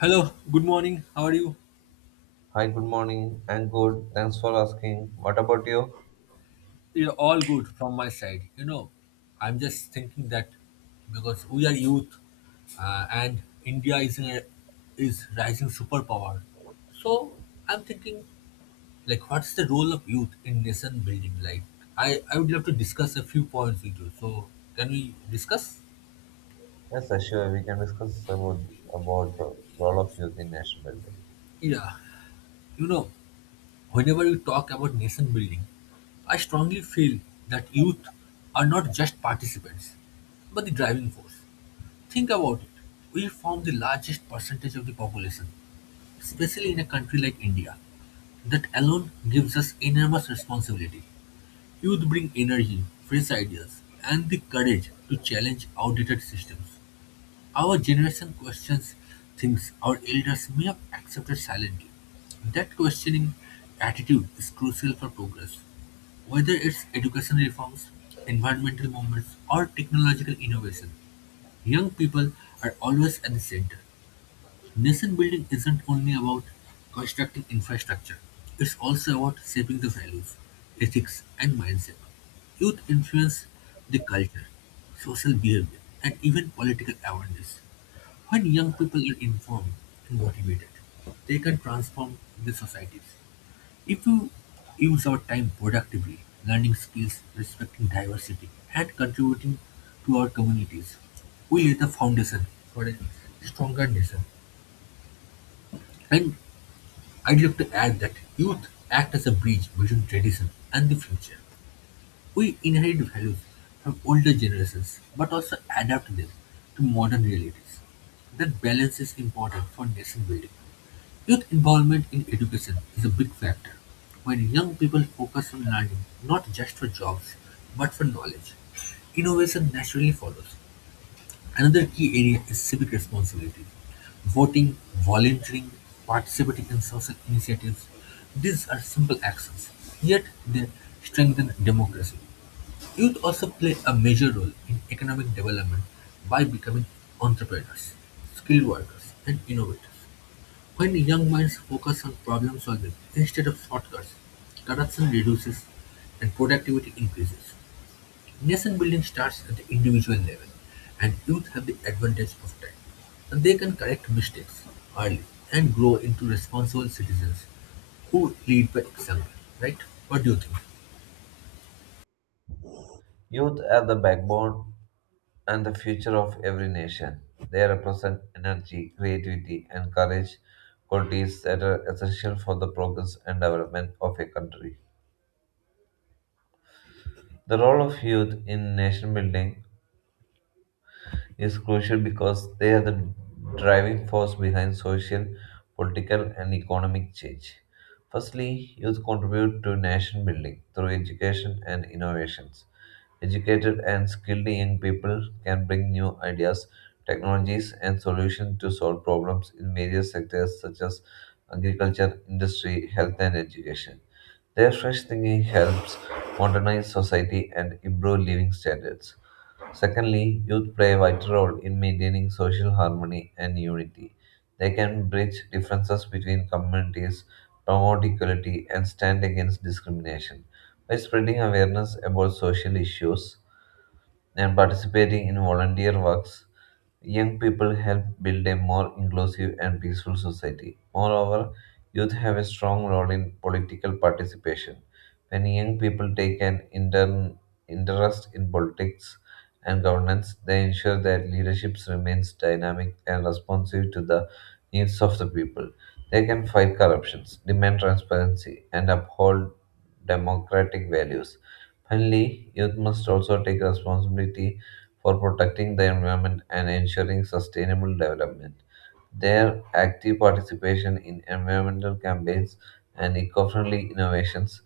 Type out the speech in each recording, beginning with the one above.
Hello, good morning. How are you? Hi, good morning. I'm good. Thanks for asking. What about you? You're all good from my side. You know, I'm just thinking that because we are youth and India is is rising superpower. So I'm thinking like what's the role of youth in nation building? Like I would love to discuss a few points with you. So can we discuss? Yes, sure. We can discuss about role of youth in nation building. Yeah. You know, whenever we talk about nation building, I strongly feel that youth are not just participants, but the driving force. Think about it. We form the largest percentage of the population, especially in a country like India. That alone gives us enormous responsibility. Youth bring energy, fresh ideas, and the courage to challenge outdated systems. Our generation questions things our elders may have accepted silently. That questioning attitude is crucial for progress. Whether it's education reforms, environmental movements, or technological innovation, young people are always at the center. Nation building isn't only about constructing infrastructure, it's also about shaping the values, ethics, and mindset. Youth influence the culture, social behavior, and even political awareness. When young people are informed and motivated, they can transform the societies. If we use our time productively, learning skills, respecting diversity, and contributing to our communities, we lay the foundation for a stronger nation. And I'd like to add that youth act as a bridge between tradition and the future. We inherit values from older generations but also adapt them to modern realities. That balance is important for nation building. Youth involvement in education is a big factor. When young people focus on learning, not just for jobs, but for knowledge, innovation naturally follows. Another key area is civic responsibility. Voting, volunteering, participating in social initiatives, these are simple actions, yet they strengthen democracy. Youth also play a major role in economic development by becoming entrepreneurs, skilled workers, and innovators. When young minds focus on problem solving instead of shortcuts, corruption reduces and productivity increases. Nation building starts at the individual level, and youth have the advantage of time. And they can correct mistakes early and grow into responsible citizens who lead by example, right? What do you think? Youth are the backbone and the future of every nation. They represent energy, creativity, and courage, qualities that are essential for the progress and development of a country. The role of youth in nation building is crucial because they are the driving force behind social, political, and economic change. Firstly, youth contribute to nation building through education and innovations. Educated and skilled young people can bring new ideas, technologies, and solutions to solve problems in various sectors such as agriculture, industry, health, and education. Their fresh thinking helps modernize society and improve living standards. Secondly, youth play a vital role in maintaining social harmony and unity. They can bridge differences between communities, promote equality, and stand against discrimination. By spreading awareness about social issues and participating in volunteer works, young people help build a more inclusive and peaceful society. Moreover, youth have a strong role in political participation. When young people take an interest in politics and governance, they ensure that leadership remains dynamic and responsive to the needs of the people. They can fight corruptions, demand transparency, and uphold democratic values. Finally, youth must also take responsibility for protecting the environment and ensuring sustainable development. Their active participation in environmental campaigns and eco friendly innovations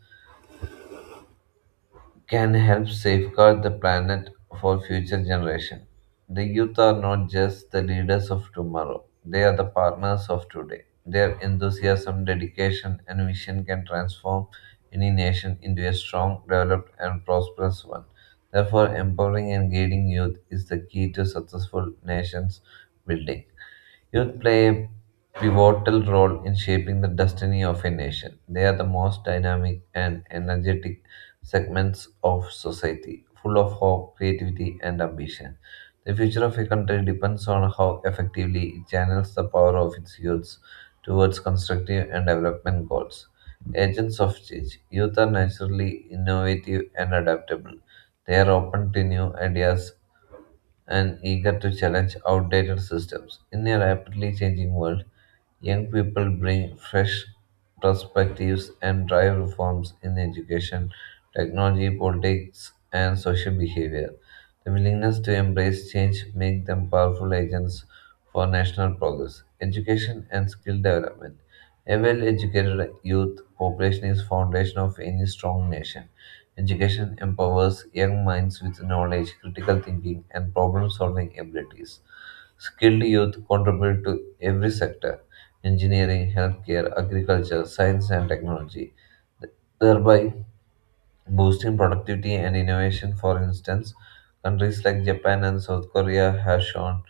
can help safeguard the planet for future generations. The youth are not just the leaders of tomorrow, they are the partners of today. Their enthusiasm, dedication, and vision can transform any nation into a strong, developed, and prosperous one. Therefore, empowering and guiding youth is the key to successful nations building. Youth play a pivotal role in shaping the destiny of a nation. They are the most dynamic and energetic segments of society, full of hope, creativity, and ambition. The future of a country depends on how effectively it channels the power of its youths towards constructive and development goals. Agents of change. Youth are naturally innovative and adaptable. They are open to new ideas and eager to challenge outdated systems. In a rapidly changing world, young people bring fresh perspectives and drive reforms in education, technology, politics, and social behavior. The willingness to embrace change make them powerful agents for national progress, education, and skill development. A well-educated youth population is foundation of any strong nation. Education empowers young minds with knowledge, critical thinking, and problem solving abilities. Skilled youth contribute to every sector engineering, healthcare, agriculture, science, and technology, thereby boosting productivity and innovation. For instance, countries like Japan and South Korea have shown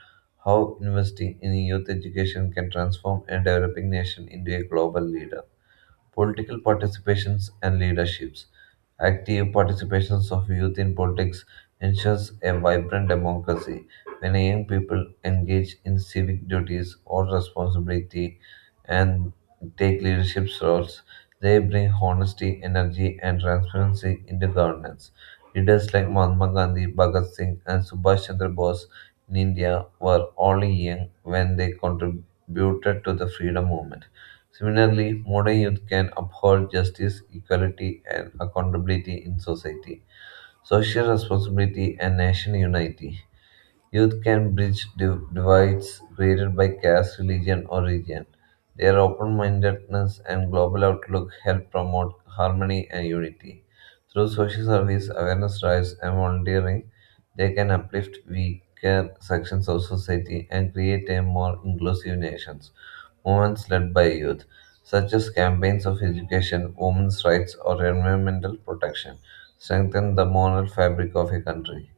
how investing in youth education can transform a developing nation into a global leader political participations and leaderships. Active participations of youth in politics ensures a vibrant democracy. When young people engage in civic duties or responsibility and take leadership roles, they bring honesty, energy, and transparency into governance. Leaders like Mahatma Gandhi, Bhagat Singh, and Subhash Chandra Bose in India were only young when they contributed to the freedom movement. Similarly, modern youth can uphold justice, equality, and accountability in society, social responsibility, and national unity. Youth can bridge divides created by caste, religion, or region. Their open mindedness and global outlook help promote harmony and unity. Through social service, awareness drives, and volunteering, they can uplift weaker sections of society and create a more inclusive nation. Movements led by youth, such as campaigns of education, women's rights, or environmental protection, strengthen the moral fabric of a country.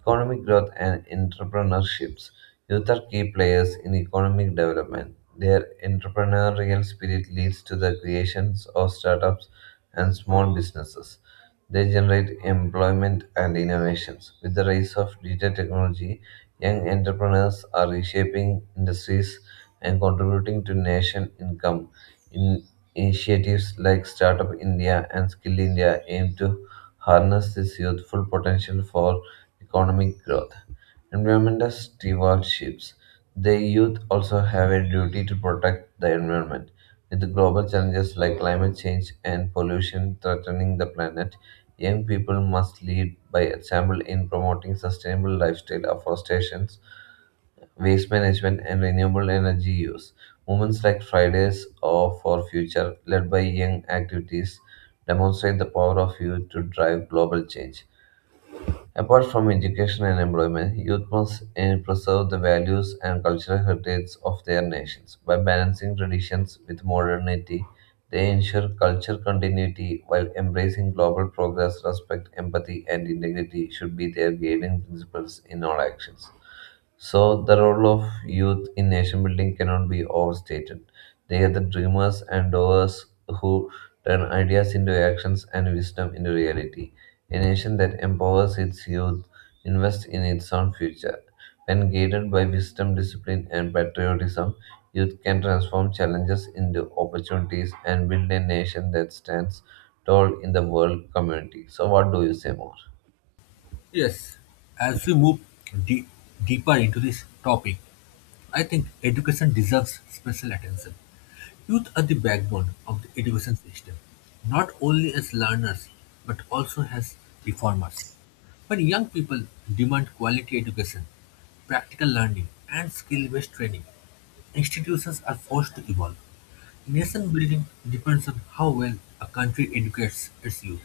Economic growth and entrepreneurships. Youth are key players in economic development. Their entrepreneurial spirit leads to the creations of startups and small businesses. They generate employment and innovations. With the rise of digital technology, young entrepreneurs are reshaping industries and contributing to nation income. In initiatives like Startup India and Skill India aim to harness this youthful potential for economic growth, environmental stewardships. The youth also have a duty to protect the environment. With global challenges like climate change and pollution threatening the planet, young people must lead by example in promoting sustainable lifestyle afforestation, waste management, and renewable energy use. Movements like Fridays or for Future, led by young activities, demonstrate the power of youth to drive global change. Apart from education and employment, youth must preserve the values and cultural heritage of their nations. By balancing traditions with modernity, they ensure culture continuity while embracing global progress, respect, empathy, and integrity should be their guiding principles in all actions. So, the role of youth in nation building cannot be overstated. They are the dreamers and doers who turn ideas into actions and wisdom into reality. A nation that empowers its youth invests in its own future. When guided by wisdom, discipline, and patriotism, youth can transform challenges into opportunities and build a nation that stands tall in the world community. So, what do you say more? Yes, as we move de- deeper into this topic, I think education deserves special attention. Youth are the backbone of the education system, not only as learners but also as reformers. When young people demand quality education, practical learning, and skill based training, institutions are forced to evolve. Nation building depends on how well a country educates its youth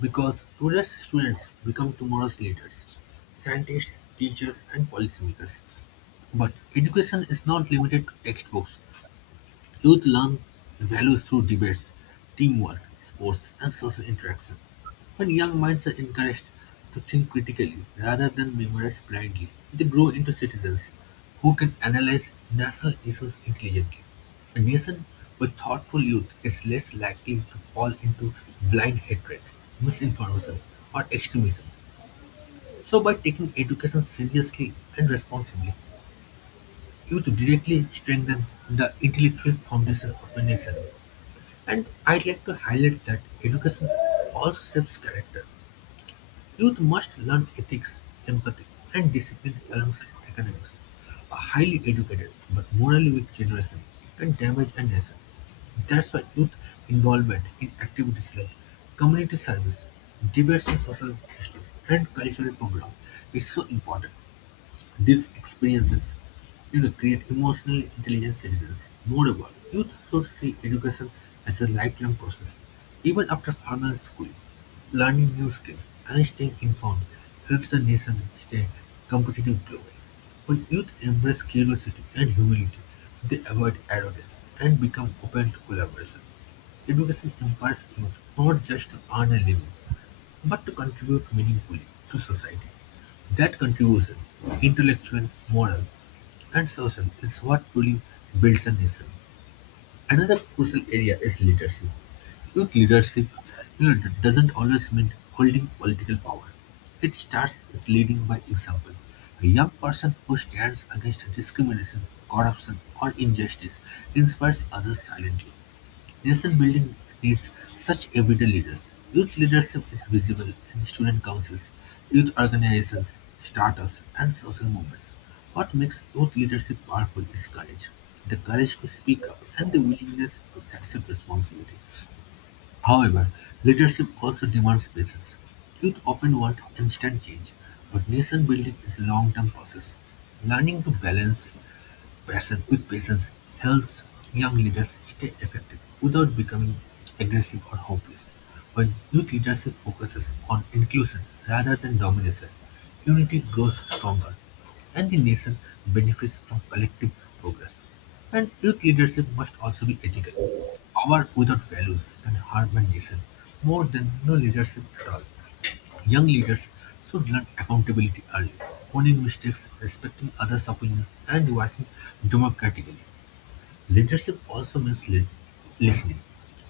because today's students become tomorrow's leaders, scientists, teachers, and policymakers. But education is not limited to textbooks. Youth learn values through debates, teamwork, sports, and social interaction. When young minds are encouraged to think critically rather than memorize blindly, they grow into citizens who can analyze national issues intelligently. A nation with thoughtful youth is less likely to fall into blind hatred, misinformation, or extremism. So, by taking education seriously and responsibly, youth directly strengthen the intellectual foundation of a nation. And I'd like to highlight that education also shapes character. Youth must learn ethics, empathy, and discipline alongside academics. A highly educated but morally weak generation can damage a nation. That's why youth involvement in activities like community service, debates on social justice, and cultural programs is so important. These experiences, create emotionally intelligent citizens. Moreover, youth should see education as a lifelong process. Even after formal schooling, learning new skills and staying informed helps the nation stay competitive globally. When youth embrace curiosity and humility, they avoid arrogance and become open to collaboration. Education empowers youth not just to earn a living, but to contribute meaningfully to society. That contribution, intellectual, moral, and social, is what truly builds a nation. Another crucial area is leadership. Youth leadership, you know, doesn't always mean holding political power. It starts with leading by example. A young person who stands against discrimination, corruption, or injustice inspires others silently. Nation building needs such everyday leaders. Youth leadership is visible in student councils, youth organizations, startups, and social movements. What makes youth leadership powerful is courage, the courage to speak up and the willingness to accept responsibility. However, leadership also demands patience. Youth often want instant change, but nation building is a long term process. Learning to balance passion with patience helps young leaders stay effective without becoming aggressive or hopeless. When youth leadership focuses on inclusion rather than domination, unity grows stronger and the nation benefits from collective progress. And youth leadership must also be ethical. Power without values can harm a nation more than no leadership at all. Young leaders should learn accountability early, owning mistakes, respecting others' opinions, and working democratically. Leadership also means listening.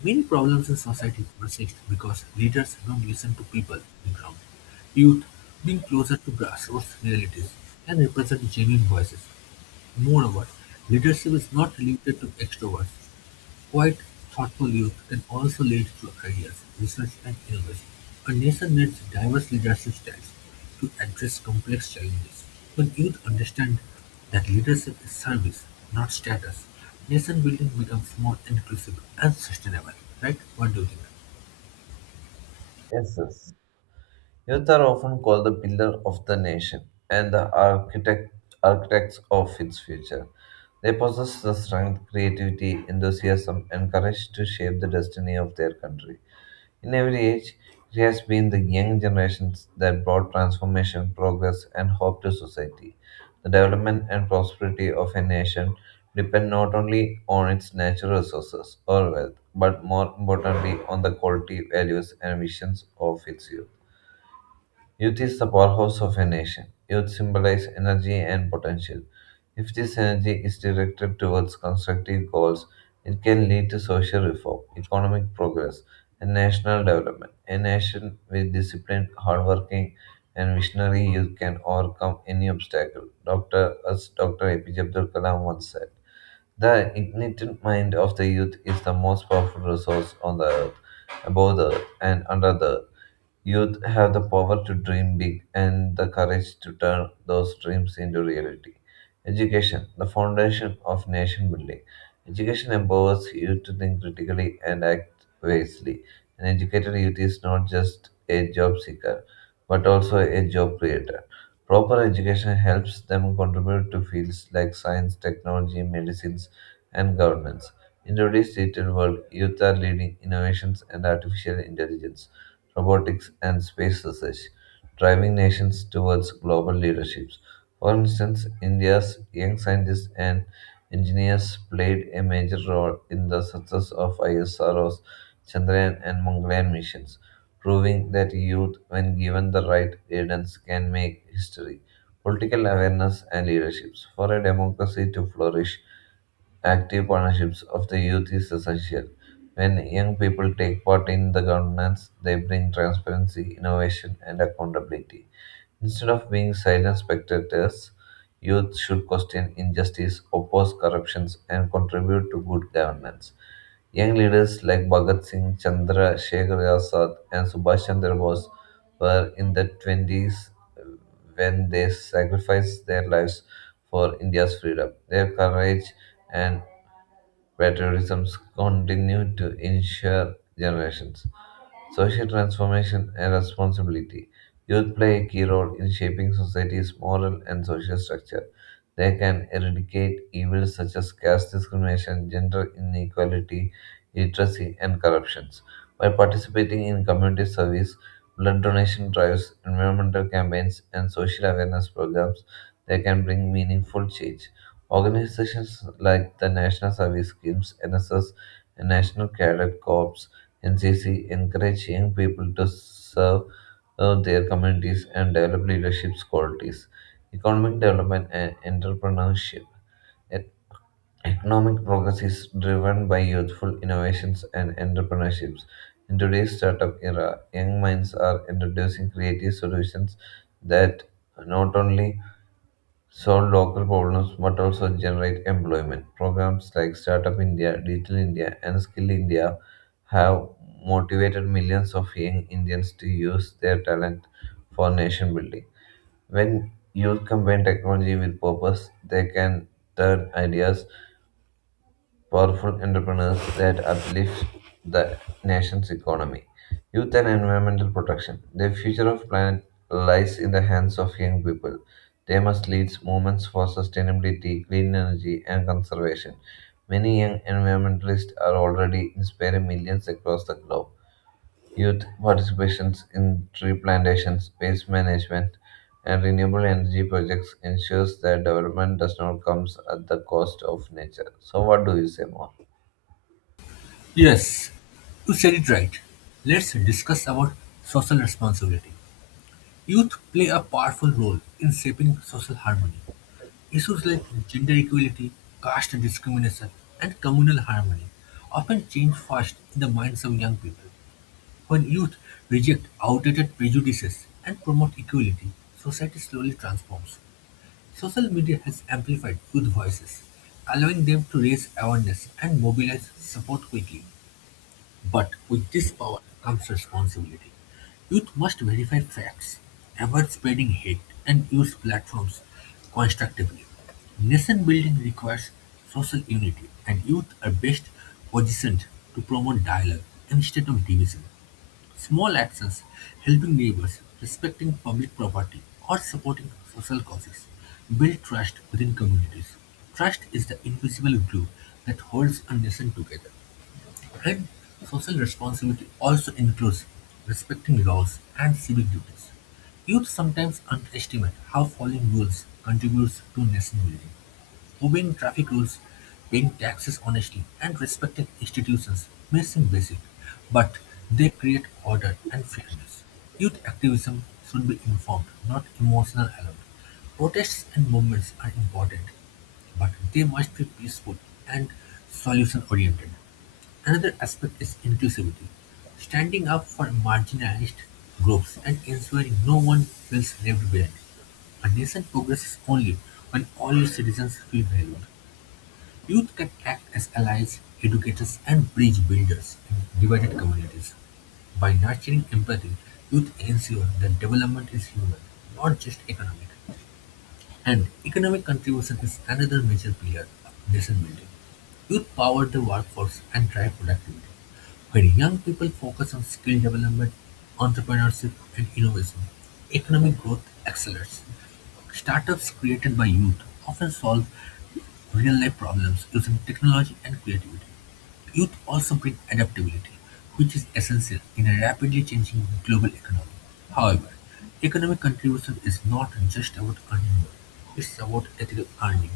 Many problems in society persist because leaders don't listen to people on the ground. Youth, being closer to grassroots realities, can represent genuine voices. Moreover, leadership is not limited to extroverts. Quite thoughtful youth can also lead to careers, research and innovation. A nation needs diverse leadership styles to address complex challenges. When youth understand that leadership is service, not status, nation building becomes more inclusive and sustainable. Right? What do you think? Yes, yes. Youth are often called the pillar of the nation and the architects of its future. They possess the strength, creativity, enthusiasm, and courage to shape the destiny of their country. In every age, it has been the young generations that brought transformation, progress, and hope to society. The development and prosperity of a nation depend not only on its natural resources or wealth, but more importantly on the quality, values, and visions of its youth. Youth is the powerhouse of a nation. Youth symbolizes energy and potential. If this energy is directed towards constructive goals, it can lead to social reform, economic progress, and national development. A nation with disciplined, hardworking, and visionary youth can overcome any obstacle. Dr. As Dr. APJ Abdul Kalam once said, "The ignited mind of the youth is the most powerful resource on the earth, above the earth, and under the earth." Youth have the power to dream big and the courage to turn those dreams into reality. Education, the foundation of nation building. Education empowers youth to think critically and act wisely. An educated youth is not just a job seeker, but also a job creator. Proper education helps them contribute to fields like science, technology, medicines, and governance. In today's digital world, youth are leading innovations and artificial intelligence robotics, and space research, driving nations towards global leaderships. For instance, India's young scientists and engineers played a major role in the success of ISRO's Chandrayaan and Mangalyaan missions, proving that youth, when given the right guidance, can make history. Political awareness and leaderships. For a democracy to flourish, active partnerships of the youth is essential. When young people take part in the governance, they bring transparency, innovation, and accountability. Instead of being silent spectators, youth should question injustice, oppose corruptions, and contribute to good governance. Young leaders like Bhagat Singh, Chandra Shekhar Azad, and Subhash Chandra Bose were in the 20s when they sacrificed their lives for India's freedom. Their courage and where tourism to ensure generations. Social transformation and responsibility. Youth play a key role in shaping society's moral and social structure. They can eradicate evils such as caste discrimination, gender inequality, literacy, and corruptions. By participating in community service, blood donation drives, environmental campaigns, and social awareness programs, they can bring meaningful change. Organizations like the National Service Schemes, NSS, and National Cadet Corps NCC encourage young people to serve their communities and develop leadership qualities. Economic development and entrepreneurship. E- Economic progress is driven by youthful innovations and entrepreneurships. In today's startup era, young minds are introducing creative solutions that not only solve local problems but also generate employment. Programs like Startup India, Digital India, and Skill India have motivated millions of young Indians to use their talent for nation building. When youth combine technology with purpose, they can turn ideas powerful entrepreneurs that uplift the nation's economy. Youth and environmental protection. The future of planet lies in the hands of young people. They must lead movements for sustainability, clean energy, and conservation. Many young environmentalists are already inspiring millions across the globe. Youth participations in tree plantations, waste management, and renewable energy projects ensures that development does not come at the cost of nature. So, what do you say more? Yes, you said it right. Let's discuss about social responsibility. Youth play a powerful role in shaping social harmony. Issues like gender equality, caste discrimination, and communal harmony often change fast in the minds of young people. When youth reject outdated prejudices and promote equality, society slowly transforms. Social media has amplified youth voices, allowing them to raise awareness and mobilize support quickly. But with this power comes responsibility. Youth must verify facts, avoid spreading hate, and use platforms constructively. Nation building requires social unity, and youth are best positioned to promote dialogue instead of division. Small actions, helping neighbors, respecting public property, or supporting social causes, build trust within communities. Trust is the invisible glue that holds a nation together. Red social responsibility also includes respecting laws and civic duties. Youth sometimes underestimate how following rules contributes to nation building. Obeying traffic rules, paying taxes honestly, and respecting institutions may seem basic, but they create order and fairness. Youth activism should be informed, not emotional alone. Protests and movements are important, but they must be peaceful and solution oriented. Another aspect is inclusivity, standing up for marginalized groups and ensuring no one feels left behind. A nation progresses only when all its citizens feel valued. Youth can act as allies, educators, and bridge builders in divided communities. By nurturing empathy, youth ensure that development is human, not just economic. And economic contribution is another major pillar of nation building. Youth power the workforce and drive productivity. When young people focus on skill development, entrepreneurship, and innovation, economic growth accelerates. Startups created by youth often solve real life problems using technology and creativity. Youth also bring adaptability, which is essential in a rapidly changing global economy. However, economic contribution is not just about earning more, it's about ethical earning.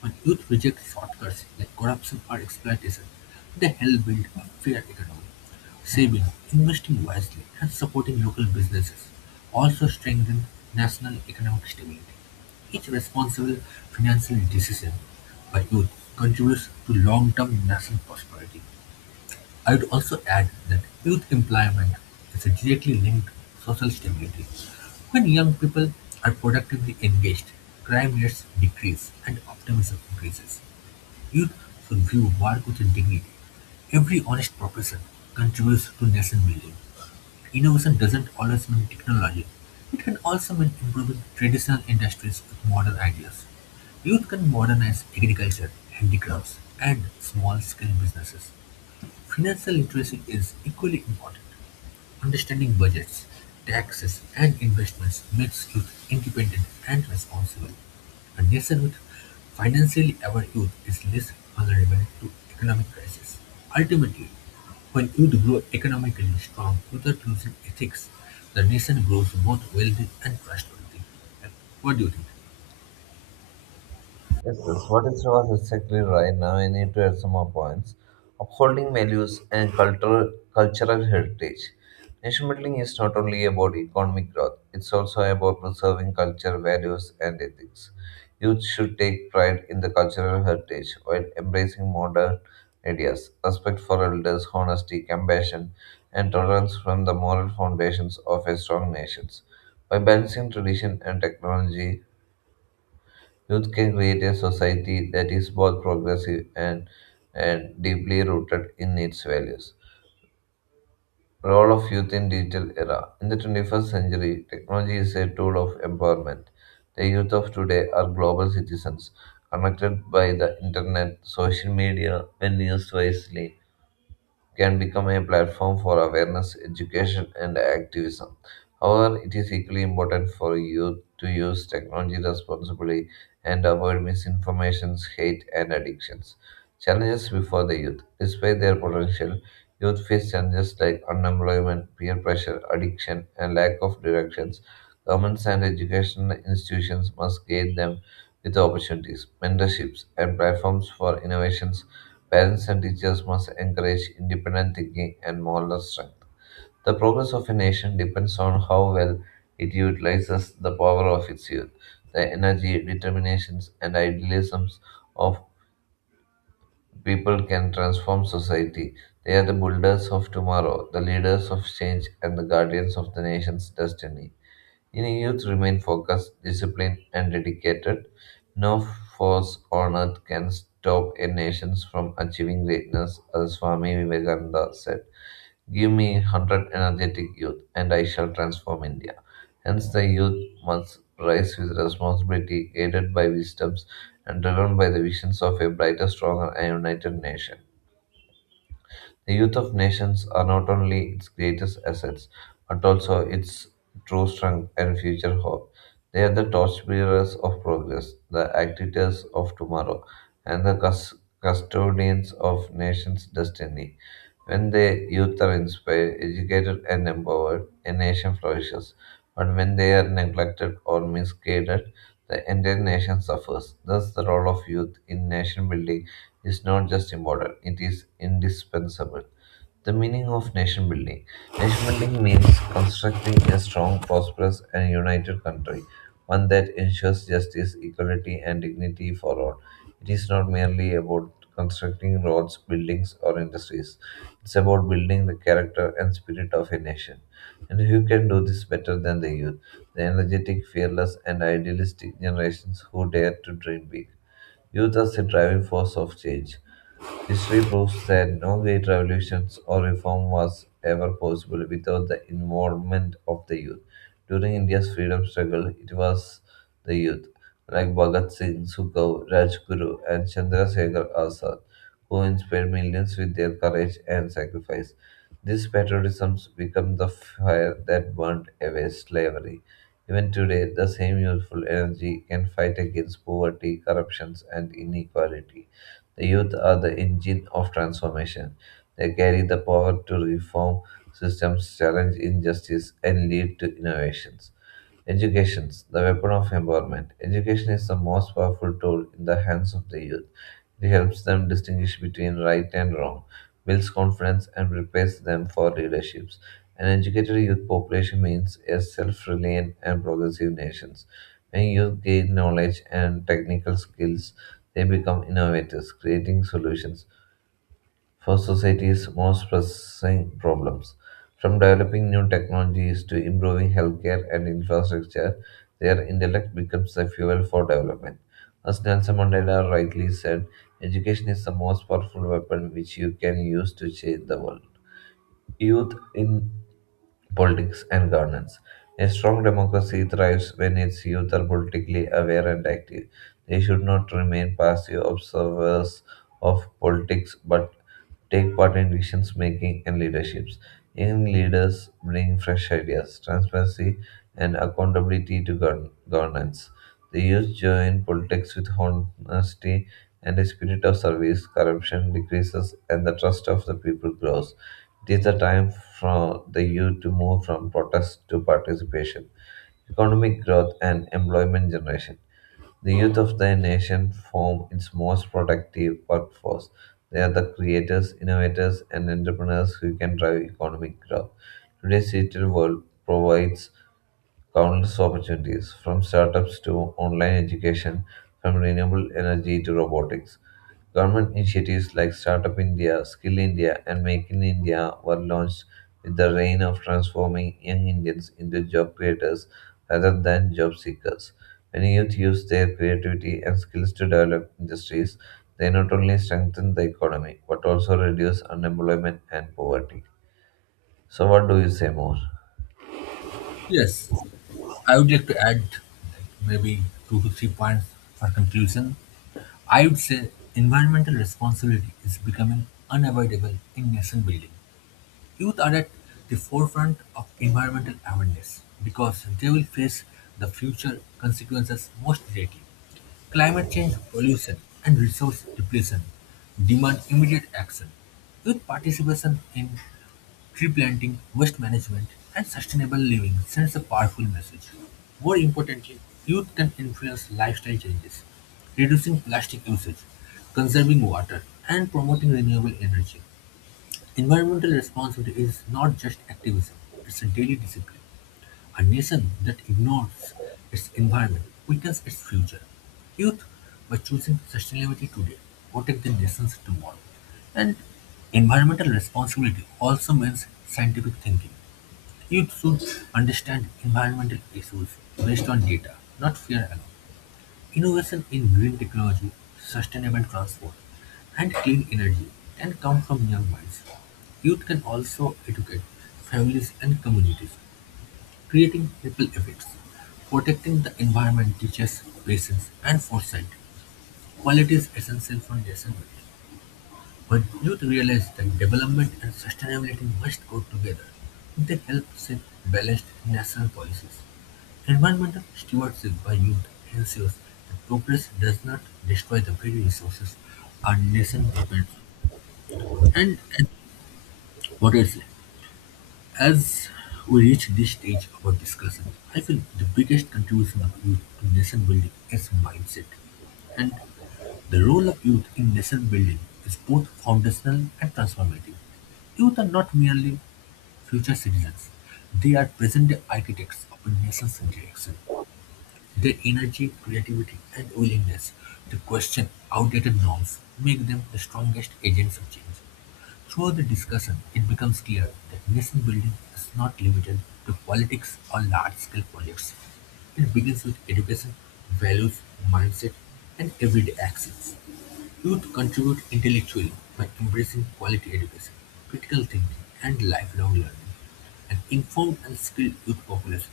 When youth reject shortcuts like corruption or exploitation, they help build a fair economy. Saving, investing wisely and supporting local businesses, also strengthen national economic stability. Each responsible financial decision by youth contributes to long-term national prosperity. I would also add that youth employment is directly linked to social stability. When young people are productively engaged, crime rates decrease and optimism increases. Youth should view work with dignity. Every honest profession contributes to nation building. Innovation doesn't always mean technology. It can also mean improving traditional industries with modern ideas. Youth can modernize agriculture, handicrafts, and small-scale businesses. Financial literacy is equally important. Understanding budgets, taxes, and investments makes youth independent and responsible. A nation with financially aware youth is less vulnerable to economic crisis. Ultimately, when youth grow economically strong without losing ethics, the nation grows both wealthy and trustworthy. And what do you think? Yes, yes. What is was exactly right now? I need to add some more points. Upholding values and cultural heritage. Nation building is not only about economic growth; it's also about preserving culture, values, and ethics. Youth should take pride in the cultural heritage while embracing modern ideas, respect for elders, honesty, compassion, and tolerance from the moral foundations of a strong nation. By balancing tradition and technology, youth can create a society that is both progressive and deeply rooted in its values. Role of youth in digital era. In the 21st century, technology is a tool of empowerment. The youth of today are global citizens, connected by the internet, social media, when used wisely can become a platform for awareness, education, and activism. However, it is equally important for youth to use technology responsibly and avoid misinformation, hate, and addictions. Challenges before the youth. Despite their potential, youth face challenges like unemployment, peer pressure, addiction, and lack of directions. Governments and educational institutions must guide them with opportunities, mentorships, and platforms for innovations. Parents and teachers must encourage independent thinking and moral strength. The progress of a nation depends on how well it utilizes the power of its youth. The energy, determinations, and idealisms of people can transform society. They are the builders of tomorrow, the leaders of change, and the guardians of the nation's destiny. Any youth remain focused, disciplined, and dedicated. No force on earth can stop a nation from achieving greatness, as Swami Vivekananda said. Give me 100 energetic youth, and I shall transform India. Hence, the youth must rise with responsibility, aided by wisdoms, and driven by the visions of a brighter, stronger, and united nation. The youth of nations are not only its greatest assets, but also its true strength and future hope. They are the torchbearers of progress, the actors of tomorrow, and the custodians of nation's destiny. When the youth are inspired, educated, and empowered, a nation flourishes. But when they are neglected or misguided, the entire nation suffers. Thus, the role of youth in nation building is not just important, it is indispensable. The meaning of nation building. Nation building means constructing a strong, prosperous, and united country, one that ensures justice, equality, and dignity for all. It is not merely about constructing roads, buildings, or industries. It's about building the character and spirit of a nation. And who can do this better than the youth, the energetic, fearless, and idealistic generations who dare to dream big? Youth as a driving force of change. History proves that no great revolutions or reform was ever possible without the involvement of the youth. During India's freedom struggle, it was the youth, like Bhagat Singh, Sukhdev, Rajguru, and Chandrasekhar Azad, who inspired millions with their courage and sacrifice. These patriotisms became the fire that burned away slavery. Even today, the same youthful energy can fight against poverty, corruptions, and inequality. The youth are the engine of transformation. They carry the power to reform systems, challenge injustice, and lead to innovations. Education, the weapon of empowerment. Education is the most powerful tool in the hands of the youth. It helps them distinguish between right and wrong, builds confidence, and prepares them for leaderships. An educated youth population means a self reliant and progressive nation. When youth gain knowledge and technical skills, they become innovators, creating solutions for society's most pressing problems. From developing new technologies to improving healthcare and infrastructure, their intellect becomes the fuel for development. As Nelson Mandela rightly said, education is the most powerful weapon which you can use to change the world. Youth in politics and governance. A strong democracy thrives when its youth are politically aware and active. They should not remain passive observers of politics but take part in decision making and leaderships. Young leaders bring fresh ideas, transparency, and accountability to governance. The youth join politics with honesty and a spirit of service. Corruption decreases, and the trust of the people grows. It is the time for the youth to move from protest to participation economic growth and employment generation. The youth of the nation form its most productive workforce. They are the creators, innovators, and entrepreneurs who can drive economic growth. Today's digital world provides countless opportunities from startups to online education, from renewable energy to robotics. Government initiatives like Startup India, Skill India, and Make in India were launched with the aim of transforming young Indians into job creators rather than job seekers. When youth use their creativity and skills to develop industries, they not only strengthen the economy but also reduce unemployment and poverty. So, what do you say more? Yes, I would like to add, like, maybe two to three points for conclusion. I would say environmental responsibility is becoming unavoidable in nation building. Youth are at the forefront of environmental awareness because they will face the future consequences most directly. Climate change, pollution, and resource depletion demand immediate action. Youth participation in tree planting, waste management, and sustainable living sends a powerful message. More importantly, youth can influence lifestyle changes, reducing plastic usage, conserving water, and promoting renewable energy. Environmental responsibility is not just activism, it's a daily discipline. A nation that ignores its environment weakens its future. Youth, by choosing sustainability today, protect the nations tomorrow. And environmental responsibility also means scientific thinking. Youth should understand environmental issues based on data, not fear alone. Innovation in green technology, sustainable transport, and clean energy can come from young minds. Youth can also educate families and communities, creating ripple effects. Protecting the environment teaches patience and foresight, qualities essential for nation building. When youth realize that development and sustainability must go together, they help shape balanced national policies. Environmental stewardship by youth ensures that progress does not destroy the very resources our nation depends on. And what I say, as we reach this stage of our discussion, I feel the biggest contribution of youth to nation building is mindset. And the role of youth in nation-building is both foundational and transformative. Youth are not merely future citizens, they are present-day architects of a nation's direction. Their energy, creativity, and willingness to question outdated norms make them the strongest agents of change. Through the discussion, it becomes clear that nation building is not limited to politics or large scale projects. It begins with education, values, mindset, and everyday actions. Youth contribute intellectually by embracing quality education, critical thinking, and lifelong learning. An informed and skilled youth population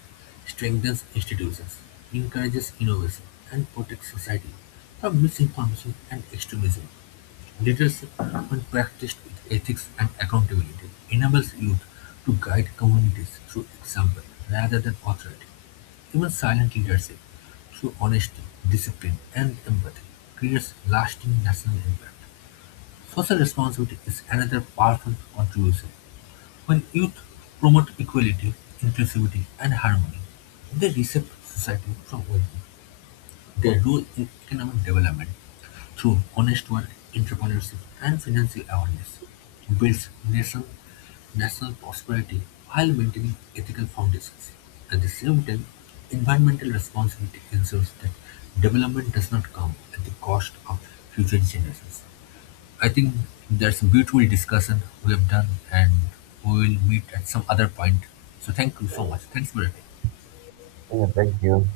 strengthens institutions, encourages innovation, and protects society from misinformation and extremism. Leadership, when practiced with ethics and accountability, enables youth to guide communities through example rather than authority. Even silent leadership, through honesty, discipline, and empathy, creates lasting national impact. Social responsibility is another powerful contribution. When youth promote equality, inclusivity, and harmony, they reshape society from within. They rule in economic development through honest work, entrepreneurship, and financial awareness, builds nation, national prosperity while maintaining ethical foundations. At the same time, environmental responsibility ensures that development does not come at the cost of future generations. I think that's a beautiful discussion we have done, and we will meet at some other point. So, thank you so much. Thanks for your time. Yeah, thank you.